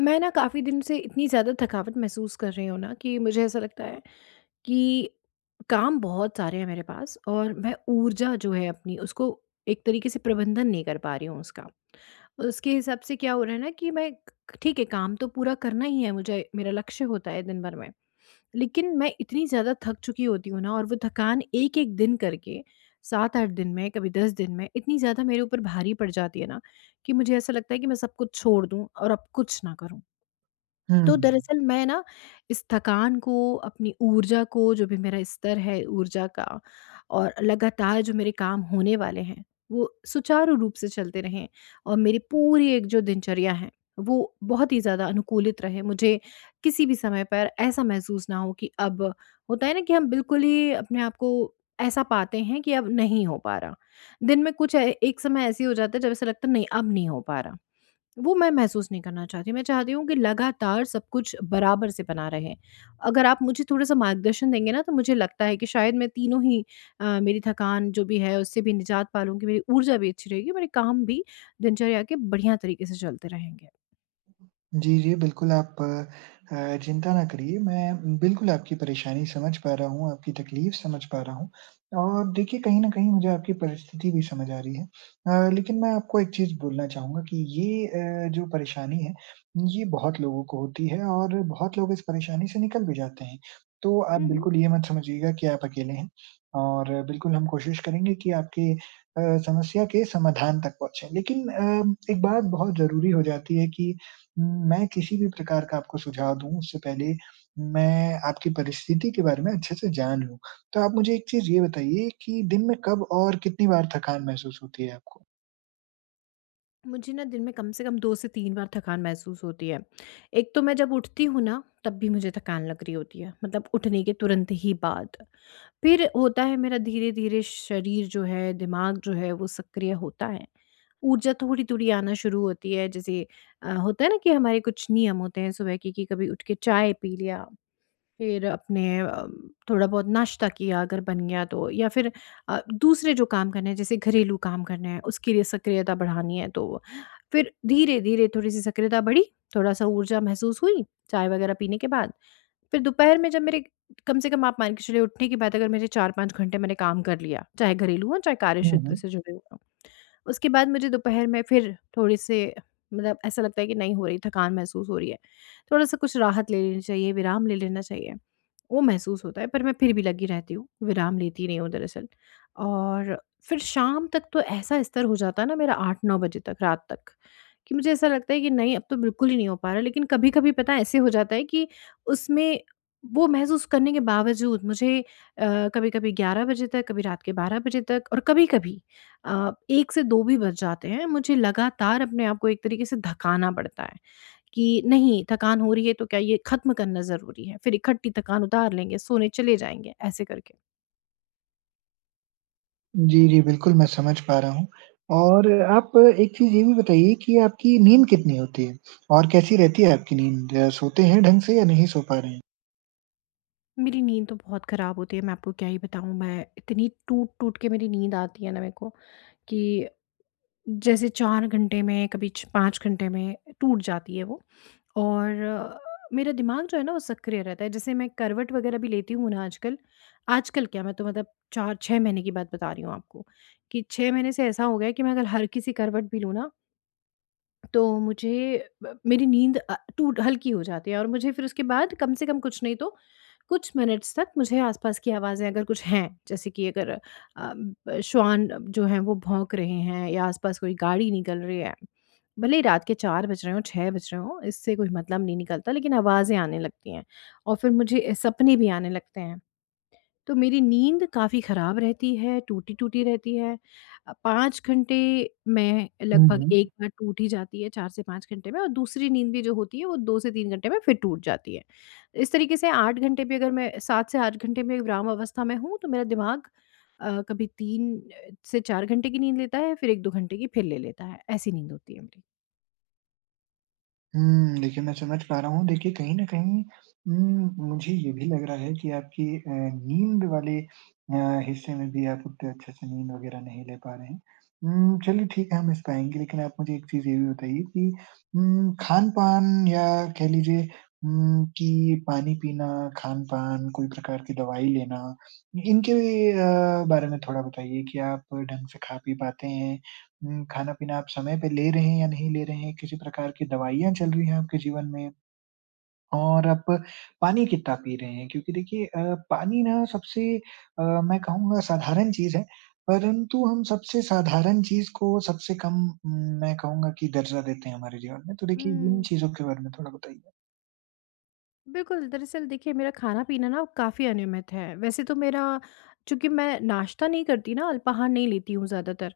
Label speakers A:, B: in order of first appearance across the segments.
A: मैं ना काफ़ी दिन से इतनी ज़्यादा थकावट महसूस कर रही हूँ ना कि मुझे ऐसा लगता है कि काम बहुत सारे हैं मेरे पास और मैं ऊर्जा जो है अपनी उसको एक तरीके से प्रबंधन नहीं कर पा रही हूँ उसका उसके हिसाब से क्या हो रहा है ना कि मैं ठीक है काम तो पूरा करना ही है मुझे, मेरा लक्ष्य होता है दिन भर में। लेकिन मैं इतनी ज़्यादा थक चुकी होती हूँ ना और वो थकान एक एक दिन करके सात आठ दिन में, कभी दस दिन में इतनी ज़्यादा मेरे ऊपर भारी पड़ जाती है ना कि मुझे ऐसा लगता है कि मैं सब कुछ छोड़ दूँ और अब कुछ ना करूँ। तो
B: हुँ।
A: दरअसल मैं ना इस थकान को, अपनी ऊर्जा को, जो भी मेरा स्तर है ऊर्जा का और लगातार जो मेरे काम होने वाले हैं, वो सुचारू रूप से चलते रहें और मेरी पूरी एक जो दिनचर्या है, वो बहुत ही ज़्यादा अनुकूलित रहे। मुझे किसी भी समय पर ऐसा महसूस ना हो कि अब होता है ना कि हम बिल्कुल ही अपने आप को ऐसा पाते हैं कि अब नहीं हो पा रहा। दिन में कुछ ए एक समय ऐसे हो जाता है जब ऐसा लगता है नहीं अब नहीं हो पा रहा। वो मैं महसूस नहीं करना चाहती, मैं चाहती हूँ कि लगातार सब कुछ बराबर से बना रहे। अगर आप मुझे थोड़ा-सा मार्गदर्शन देंगे ना तो मुझे लगता है कि शायद मैं तीनों ही मेरी थकान जो भी है उससे भी निजात पा लूँगी, मेरी ऊर्जा भी अच्छी रहेगी, मेरे काम भी दिनचर्या के बढ़िया तरीके से चलते रहेंगे।
B: जी, जी, बिल्कुल आप चिंता ना करिए, मैं बिल्कुल आपकी परेशानी समझ पा रहा हूँ, आपकी तकलीफ़ समझ पा रहा हूँ और देखिए कहीं न कहीं मुझे आपकी परिस्थिति भी समझ आ रही है। लेकिन मैं आपको एक चीज़ बोलना चाहूँगा कि ये जो परेशानी है, ये बहुत लोगों को होती है और बहुत लोग इस परेशानी से निकल भी जाते हैं। तो आप
A: हुँ, हुँ।
B: बिल्कुल ये मत समझिएगा कि आप अकेले हैं और बिल्कुल हम कोशिश करेंगे कि आपके समस्या के समाधान तक पहुँचे। लेकिन एक बात बहुत ज़रूरी हो जाती है कि मैं किसी भी प्रकार का आपको सुझाव दूँ उससे पहले मैं आपकी परिस्थिति के बारे में अच्छे से जान लूँ। तो आप मुझे एक चीज़ ये बताइए कि दिन में कब और कितनी बार थकान महसूस होती है आपको?
A: मुझे ना दिन में कम से कम 2 से 3 बार थकान महसूस होती है। एक तो मैं जब उठती हूँ ना तब भी मुझे थकान लग रही होती है, मतलब उठने के तुरंत ही बाद। फिर होता है मेरा, धीरे-धीरे शरीर जो है, दिमाग जो है वो सक्रिय होता है। ऊर्जा थोड़ी-थोड़ी आना शुरू होती है जैसे होता है ना कि हमारे कुछ नियम होते हैं सुबह के कि कभी उठ के चाय पी लिया, फिर अपने थोड़ा बहुत नाश्ता किया अगर बन गया तो, या फिर दूसरे जो काम करने हैं जैसे घरेलू काम करने हैं उसके लिए सक्रियता बढ़ानी है तो फिर धीरे-धीरे थोड़ी-सी सक्रियता बढ़ी, थोड़ा-सा ऊर्जा महसूस हुई, चाय वगैरह पीने के बाद। फिर दोपहर में जब मेरे कम से कम आप मान के चलिए उठने की बात, अगर मेरे 4-5 घंटे मैंने काम कर लिया, चाहे घरेलू हो, चाहे कार्य
B: हुँ,
A: क्षेत्र
B: हुँ।
A: से जुड़े हुए हों। उसके बाद मुझे दोपहर में फिर थोड़े-से मतलब ऐसा लगता है कि नहीं हो रही, थकान महसूस हो रही है। थोड़ा-सा कुछ राहत ले लेनी चाहिए, विराम ले लेना चाहिए, वो महसूस होता है पर मैं फिर भी लगी रहती हूँ, विराम लेती नहीं हूँ दरअसल। और फिर शाम तक तो ऐसा स्तर हो जाता है ना मेरा 8-9 बजे तक, रात तक, कि मुझे ऐसा लगता है कि नहीं अब तो बिल्कुल ही नहीं हो पा रहा है। लेकिन कभी-कभी पता है ऐसे हो जाता है कि उसमें वो महसूस करने के बावजूद मुझे कभी-कभी 11 बजे तक, कभी रात के 12 बजे तक और कभी-कभी 1 से 2 भी बज जाते हैं। मुझे लगातार अपने आप को एक तरीके से धकाना पड़ता है कि नहीं थकान हो रही है तो क्या ये, ख़त्म करना ज़रूरी है। फिर इकट्ठी थकान उतार लेंगे, सोने चले जाएँगे, ऐसे करके।
B: जी, जी, बिल्कुल मैं समझ पा रहा हूँ। और आप एक चीज़ ये भी बताइए कि आपकी नींद कितनी होती है? और कैसी रहती है आपकी नींद? सोते हैं ढंग से या नहीं सो पा रहे हैं?
A: मेरी नींद तो बहुत ख़राब होती है, मैं आपको क्या ही बताऊँ। मैं इतनी टूट-टूट के मेरी नींद आती है ना मेरे को कि जैसे 4 घंटे में, कभी छ 5 घंटे में टूट जाती है वो। और मेरा दिमाग जो है ना वो सक्रिय रहता है, जैसे मैं करवट वगैरह भी लेती हूँ ना आजकल। आजकल क्या, मैं तो मतलब चार छः महीने की बात बता रही हूँ आपको कि छः महीने से ऐसा हो गया है कि मैं अगर हर किसी करवट भी लूँ ना तो मुझे ब मेरी नींद टूट हल्की हो जाती है और मुझे फिर उसके बाद, कम से कम कुछ नहीं तो कुछ मिनट्स तक मुझे आसपास की आवाज़ें, अगर कुछ हैं, जैसे कि अगर ब श्वान जो हैं वो भौंक रहे हैं या आसपास कोई गाड़ी निकल रही है, भले ही रात के 4 बज रहे हों, 6 बज रहे हों, इससे कोई मतलब नहीं निकलता, लेकिन आवाज़ें आने लगती हैं और फिर मुझे सपने भी आने लगते हैं। तो मेरी नींद काफ़ी ख़राब रहती है, टूटी-टूटी रहती है। 5 घंटे में
B: हुँ,
A: लगभग
B: हुँ।
A: एक बार टूट ही जाती है, 4 से 5 घंटे में, और दूसरी नींद भी जो होती है वो 2 से 3 घंटे में फिर टूट जाती है। इस तरीके से 8 घंटे भी अगर मैं, 7 से 8 घंटे में विराम अवस्था में हूँ, तो मेरा दिमाग कभी 3 से 4 घंटे की नींद लेता है, फिर 1-2 घंटे की फिर ले लेता है। ऐसी नींद होती है मेरी।
B: हुँ, देखिए मैं समझ पा रहा हूँ। देखिए कहीं न कहीं मुझे ये भी लग रहा है कि आपकी नींद वाले हिस्से में भी आप उतने अच्छे से नींद वग़ैरह नहीं ले पा रहे हैं। चलिए ठीक है हम इस पाएँगे लेकिन आप मुझे एक चीज़ ये भी बताइए कि खान-पान या कह लीजिए कि पानी पीना, खान-पान, कोई प्रकार की दवाई लेना, इनके बारे में थोड़ा बताइए कि आप ढंग से खा-पी पाते हैं? हुँ, खाना-पीना आप समय पे ले रहे हैं या नहीं ले रहे हैं, किसी प्रकार की दवाइयाँ चल रही हैं आपके जीवन में और आप पानी कितना पी रहे हैं क्योंकि देखिए पानी ना सबसे मैं कहूँगा साधारण चीज़ है, परंतु हम सबसे साधारण चीज़ को सबसे कम उम, मैं कहूँगा कि दर्जा देते हैं हमारे जीवन में। तो देखिए इन
A: हुँ।
B: चीज़ों के बारे में थोड़ा बताइए?
A: बिल्कुल, दरअसल देखिए मेरा खाना-पीना ना काफ़ी अनियमित है। वैसे तो मेरा, चूँकि मैं नाश्ता नहीं करती ना, अल्पाहार नहीं लेती हूँ ज़्यादातर,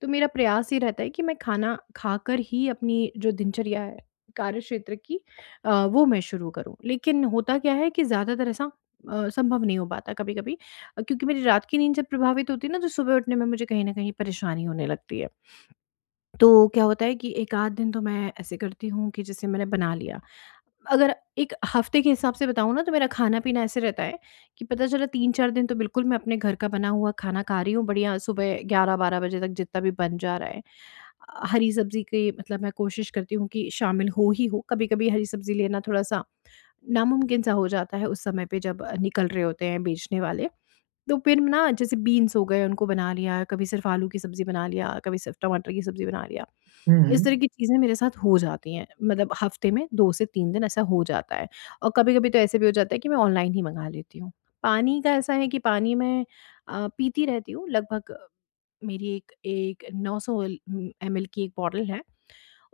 A: तो मेरा प्रयास ये रहता है कि मैं खाना खाकर ही अपनी जो दिनचर्या है, कार्यक्षेत्र की वो मैं शुरू करूँ। लेकिन होता क्या है कि ज़्यादातर ऐसा संभव नहीं हो पाता कभी-कभी क्योंकि मेरी रात की नींद जब प्रभावित होती है ना, तो सुबह उठने में मुझे कहीं न कहीं परेशानी होने लगती है। तो क्या होता है कि एक आध दिन तो मैं ऐसे करती हूँ कि जैसे मैंने बना लिया। अगर एक हफ़्ते के हिसाब से बताऊँ ना, तो मेरा खाना-पीना ऐसे रहता है कि पता चला 3-4 दिन तो बिल्कुल मैं अपने घर का बना हुआ खाना खा रही हूँ, बढ़िया सुबह 11-12 बजे तक जितना भी बन जा रहा है। हरी सब्ज़ी की मतलब मैं कोशिश करती हूँ कि शामिल हो ही हो, कभी-कभी हरी सब्ज़ी लेना थोड़ा-सा नामुमकिन सा हो जाता है उस समय पे जब निकल रहे होते हैं बेचने वाले। तो फिर ना जैसे बीन्स हो गए उनको बना लिया, कभी सिर्फ़ आलू की सब्ज़ी बना लिया, कभी सिर्फ़ टमाटर की सब्ज़ी बना लिया।
B: हुँ,
A: इस
B: हुँ।
A: तरह की चीज़ें मेरे साथ हो जाती हैं, मतलब हफ़्ते में 2 से 3 दिन ऐसा हो जाता है, और कभी-कभी तो ऐसे भी हो जाता है कि मैं ऑनलाइन ही मँगा लेती हूँ। पानी का ऐसा है कि पानी मैं पीती रहती हूँ लगभग। मेरी एक एक 900 एल एमएल की एक बॉटल है।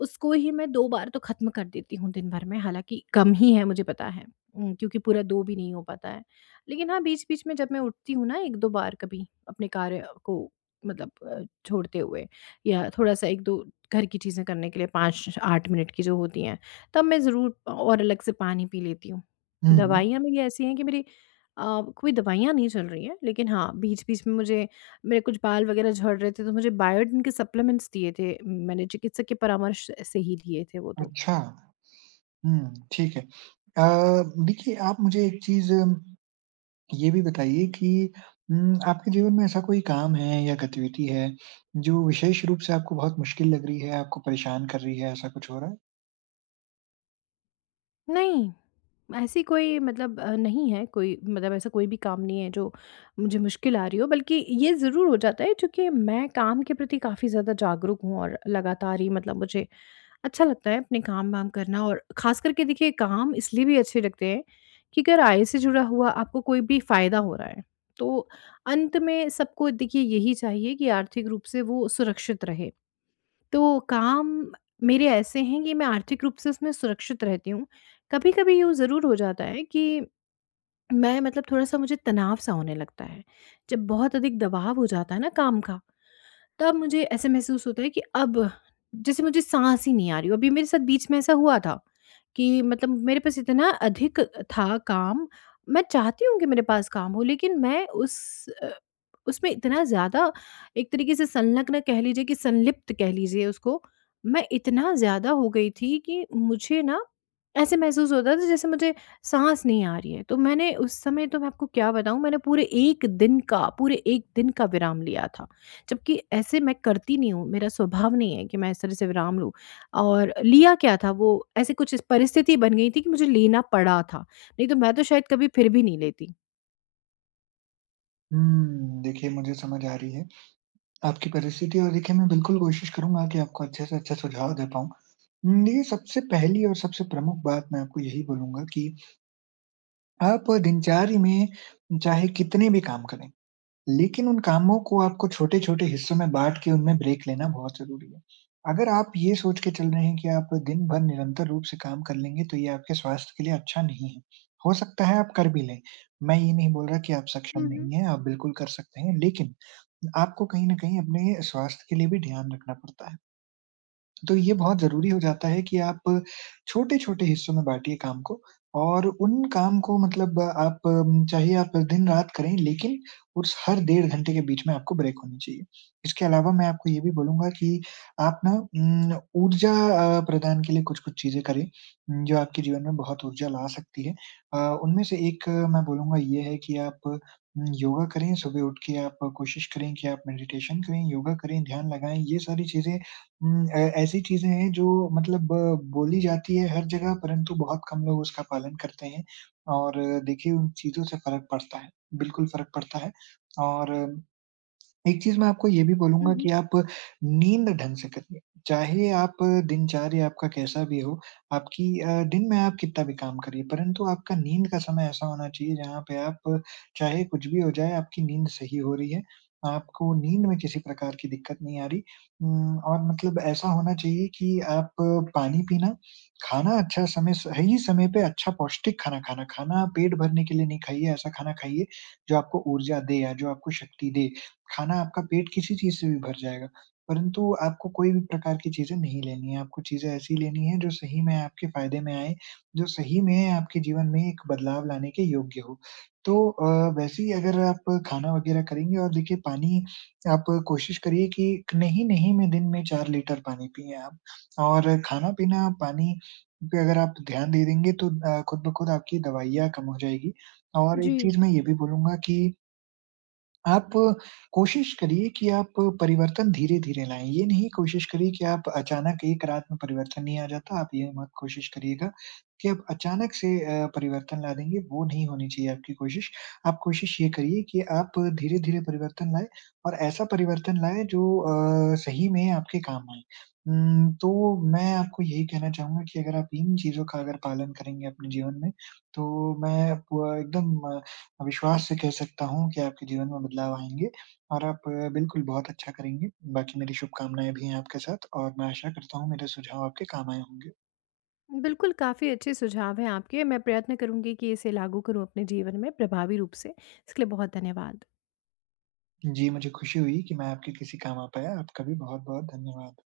A: उसको ही मैं 2 बार तो ख़त्म कर देती हूँ दिन भर में, हालाँकि कम ही है मुझे पता है, क्योंकि पूरा 2 भी नहीं हो पाता है। लेकिन हाँ, बीच-बीच में जब मैं उठती हूँ ना 1-2 बार, कभी अपने कार्य को मतलब छोड़ते हुए, या थोड़ा-सा 1-2 घर की चीज़ें करने के लिए 5-8 मिनट की जो होती हैं, तब मैं ज़रूर और अलग से पानी पी लेती हूँ।
B: हुँ, हुँ।
A: दवाइयाँ मेरी ऐसी हैं कि कोई दवाइयाँ नहीं चल रही हैं, लेकिन हाँ, बीच-बीच में मुझे, मेरे कुछ बाल वगैरह झड़ रहे थे तो मुझे बायोटिन के सप्लीमेंट्स दिए थे, मैंने चिकित्सक के परामर्श से ही लिए थे वो तो।
B: अच्छा। हुँ, ठीक है। अ, देखिए आप मुझे एक चीज़ ये भी बताइए कि आपके जीवन में ऐसा कोई काम है या गतिविधि है, जो विशेष रूप से आपको बहुत मुश्किल लग रही है, आपको परेशान कर रही है, ऐसा कुछ हो रहा है?
A: नहीं, ऐसी कोई मतलब नहीं है, कोई मतलब ऐसा कोई भी काम नहीं है जो मुझे मुश्किल आ रही हो, बल्कि ये ज़रूर हो जाता है क्योंकि मैं काम के प्रति काफ़ी ज़्यादा जागरूक हूँ और लगातार ही मतलब मुझे अच्छा लगता है अपने काम-वाम करना। और ख़ास करके देखिए काम इसलिए भी अच्छे लगते हैं कि अगर आय से जुड़ा हुआ आपको कोई भी फ़ायदा हो रहा है, तो अंत में सबको देखिए यही चाहिए कि आर्थिक रूप से वो सुरक्षित रहे। तो काम मेरे ऐसे हैं कि मैं आर्थिक रूप से उसमें सुरक्षित रहती हूँ। कभी-कभी यूँ ज़रूर हो जाता है कि मैं, मतलब थोड़ा-सा मुझे तनाव-सा होने लगता है। जब बहुत अधिक दबाव हो जाता है ना काम का, तब मुझे ऐसे महसूस होता है कि अब जैसे मुझे साँस ही नहीं आ रही हो। अभी मेरे साथ बीच में ऐसा हुआ था कि मतलब मेरे पास इतना अधिक था काम, मैं चाहती हूँ कि मेरे पास काम हो, लेकिन मैं अ, उसमें इतना ज़्यादा एक तरीके से संलग्न कह लीजिए, कि संलिप्त कह लीजिए उसको, मैं इतना ज़्यादा हो गई थी कि मुझे ना ऐसे महसूस होता था जैसे मुझे साँस नहीं आ रही है। तो मैंने उस समय, तो मैं आपको क्या बताऊँ, मैंने पूरे 1 दिन का पूरे 1 दिन का विराम लिया था। जबकि ऐसे मैं करती नहीं हूँ, मेरा स्वभाव नहीं है कि मैं इस तरह से विराम लूँ, और लिया क्या था वो, ऐसे कुछ इस परिस्थिति बन गई थी कि मुझे लेना पड़ा था, नहीं तो मैं तो शायद कभी फिर भी नहीं लेती।
B: हुँ, देखिए मुझे समझ आ रही है आपकी परिस्थिति और देखिए मैं बिल्कुल कोशिश करूँगा कि आपको अच्छे से अच्छा सुझाव दे पाऊँ। देखिए सबसे पहली और सबसे प्रमुख बात मैं आपको यही बोलूँगा कि आप दिनचर्या में चाहे कितने भी काम करें, लेकिन उन कामों को आपको छोटे-छोटे हिस्सों में बाँट के उनमें ब्रेक लेना बहुत ज़रूरी है। अगर आप ये सोच के चल रहे हैं कि आप दिन भर निरंतर रूप से काम कर लेंगे, तो ये आपके स्वास्थ्य के लिए अच्छा नहीं है। हो सकता है आप कर भी लें, मैं ये नहीं बोल रहा कि आप
A: हुँ,
B: सक्षम
A: हुँ।
B: नहीं हैं, आप बिल्कुल कर सकते हैं। लेकिन आपको कहीं न कहीं अपने स्वास्थ्य के लिए भी ध्यान रखना पड़ता है। तो ये बहुत ज़रूरी हो जाता है कि आप छोटे-छोटे हिस्सों में बाँटिए काम को और उन काम को मतलब आप चाहे आप दिन-रात करें, लेकिन उस हर डेढ़ घंटे के बीच में आपको ब्रेक होनी चाहिए। इसके अलावा मैं आपको ये भी बोलूँगा कि आप ना ऊर्जा प्रदान के लिए कुछ-कुछ चीज़ें करें जो आपके जीवन में बहुत ऊर्जा ला सकती है। अ, उनमें से एक मैं बोलूँगा ये है कि आप योगा करें, सुबह उठ के आप कोशिश करें कि आप मेडिटेशन करें, योगा करें, ध्यान लगाएँ। ये सारी चीज़ें हुँ, ऐ ऐसी चीज़ें हैं जो मतलब बोली जाती है हर जगह परंतु बहुत कम लोग उसका पालन करते हैं और देखिए उन चीज़ों से फ़र्क पड़ता है, बिल्कुल फ़र्क पड़ता है और एक चीज़ मैं आपको ये भी बोलूँगा
A: हुँ,
B: कि
A: हुँ।
B: आप नींद ढंग से करिए। चाहे आप दिनचर्या आपका कैसा भी हो, आपकी दिन में आप कितना भी काम करिए, परंतु आपका नींद का समय ऐसा होना चाहिए जहाँ पे आप चाहे कुछ भी हो जाए, आपकी नींद सही हो रही है। आपको नींद में किसी प्रकार की दिक्कत नहीं आ रही। और मतलब ऐसा होना चाहिए कि आप पानी पीना, खाना अच्छा समय सही समय पे अच्छा पौष्टिक खाना खाना, खाना पेट भरने के लिए नहीं खाइए, ऐसा खाना खाइए जो आपको ऊर्जा दे या जो आपको शक्ति दे। खाना आपका पेट किसी चीज़ से भी भर जाएगा, परंतु आपको कोई भी प्रकार की चीज़ें नहीं लेनी है, आपको चीज़ें ऐसी लेनी है जो सही में आपके फ़ायदे में आए, जो सही में आपके जीवन में एक बदलाव लाने के योग्य हो। तो वैसे ही अगर आप खाना वग़ैरह करेंगे और देखिए पानी आप कोशिश करिए कि नहीं, मैं दिन में 4 लीटर पानी पिएँ आप और खाना-पीना पानी पे अगर आप ध्यान दे देंगे तो खुद ब खुद आपकी दवाइयाँ कम हो जाएगी और एक
A: जी,
B: चीज़ मैं ये भी बोलूँगा कि आप कोशिश करिए कि आप परिवर्तन धीरे-धीरे लाएँ। ये नहीं कोशिश करिए कि आप अचानक एक रात में परिवर्तन नहीं आ जाता, आप ये मत कोशिश करिएगा कि आप अचानक से परिवर्तन ला देंगे, वो नहीं होनी चाहिए आपकी कोशिश। आप कोशिश ये करिए कि आप धीरे-धीरे परिवर्तन लाएँ और ऐसा परिवर्तन लाएँ जो सही में आपके काम आए। तो मैं आपको यही कहना चाहूँगा कि अगर आप इन चीज़ों का अगर पालन करेंगे अपने जीवन में, तो मैं प एकदम विश्वास से कह सकता हूँ कि आपके जीवन में बदलाव आएँगे और आप बिल्कुल बहुत अच्छा करेंगे। बाकी मेरी शुभकामनाएँ भी हैं आपके साथ और मैं आशा करता हूँ मेरे सुझाव आपके काम आए होंगे।
A: बिल्कुल काफ़ी अच्छे सुझाव हैं आपके, मैं प्रयत्न करूँगी कि इसे लागू करूँ अपने जीवन में प्रभावी रूप से। इसके लिए बहुत धन्यवाद।
B: जी, मुझे खुशी हुई कि मैं आपके किसी काम आ पाया। आपका भी बहुत-बहुत धन्यवाद।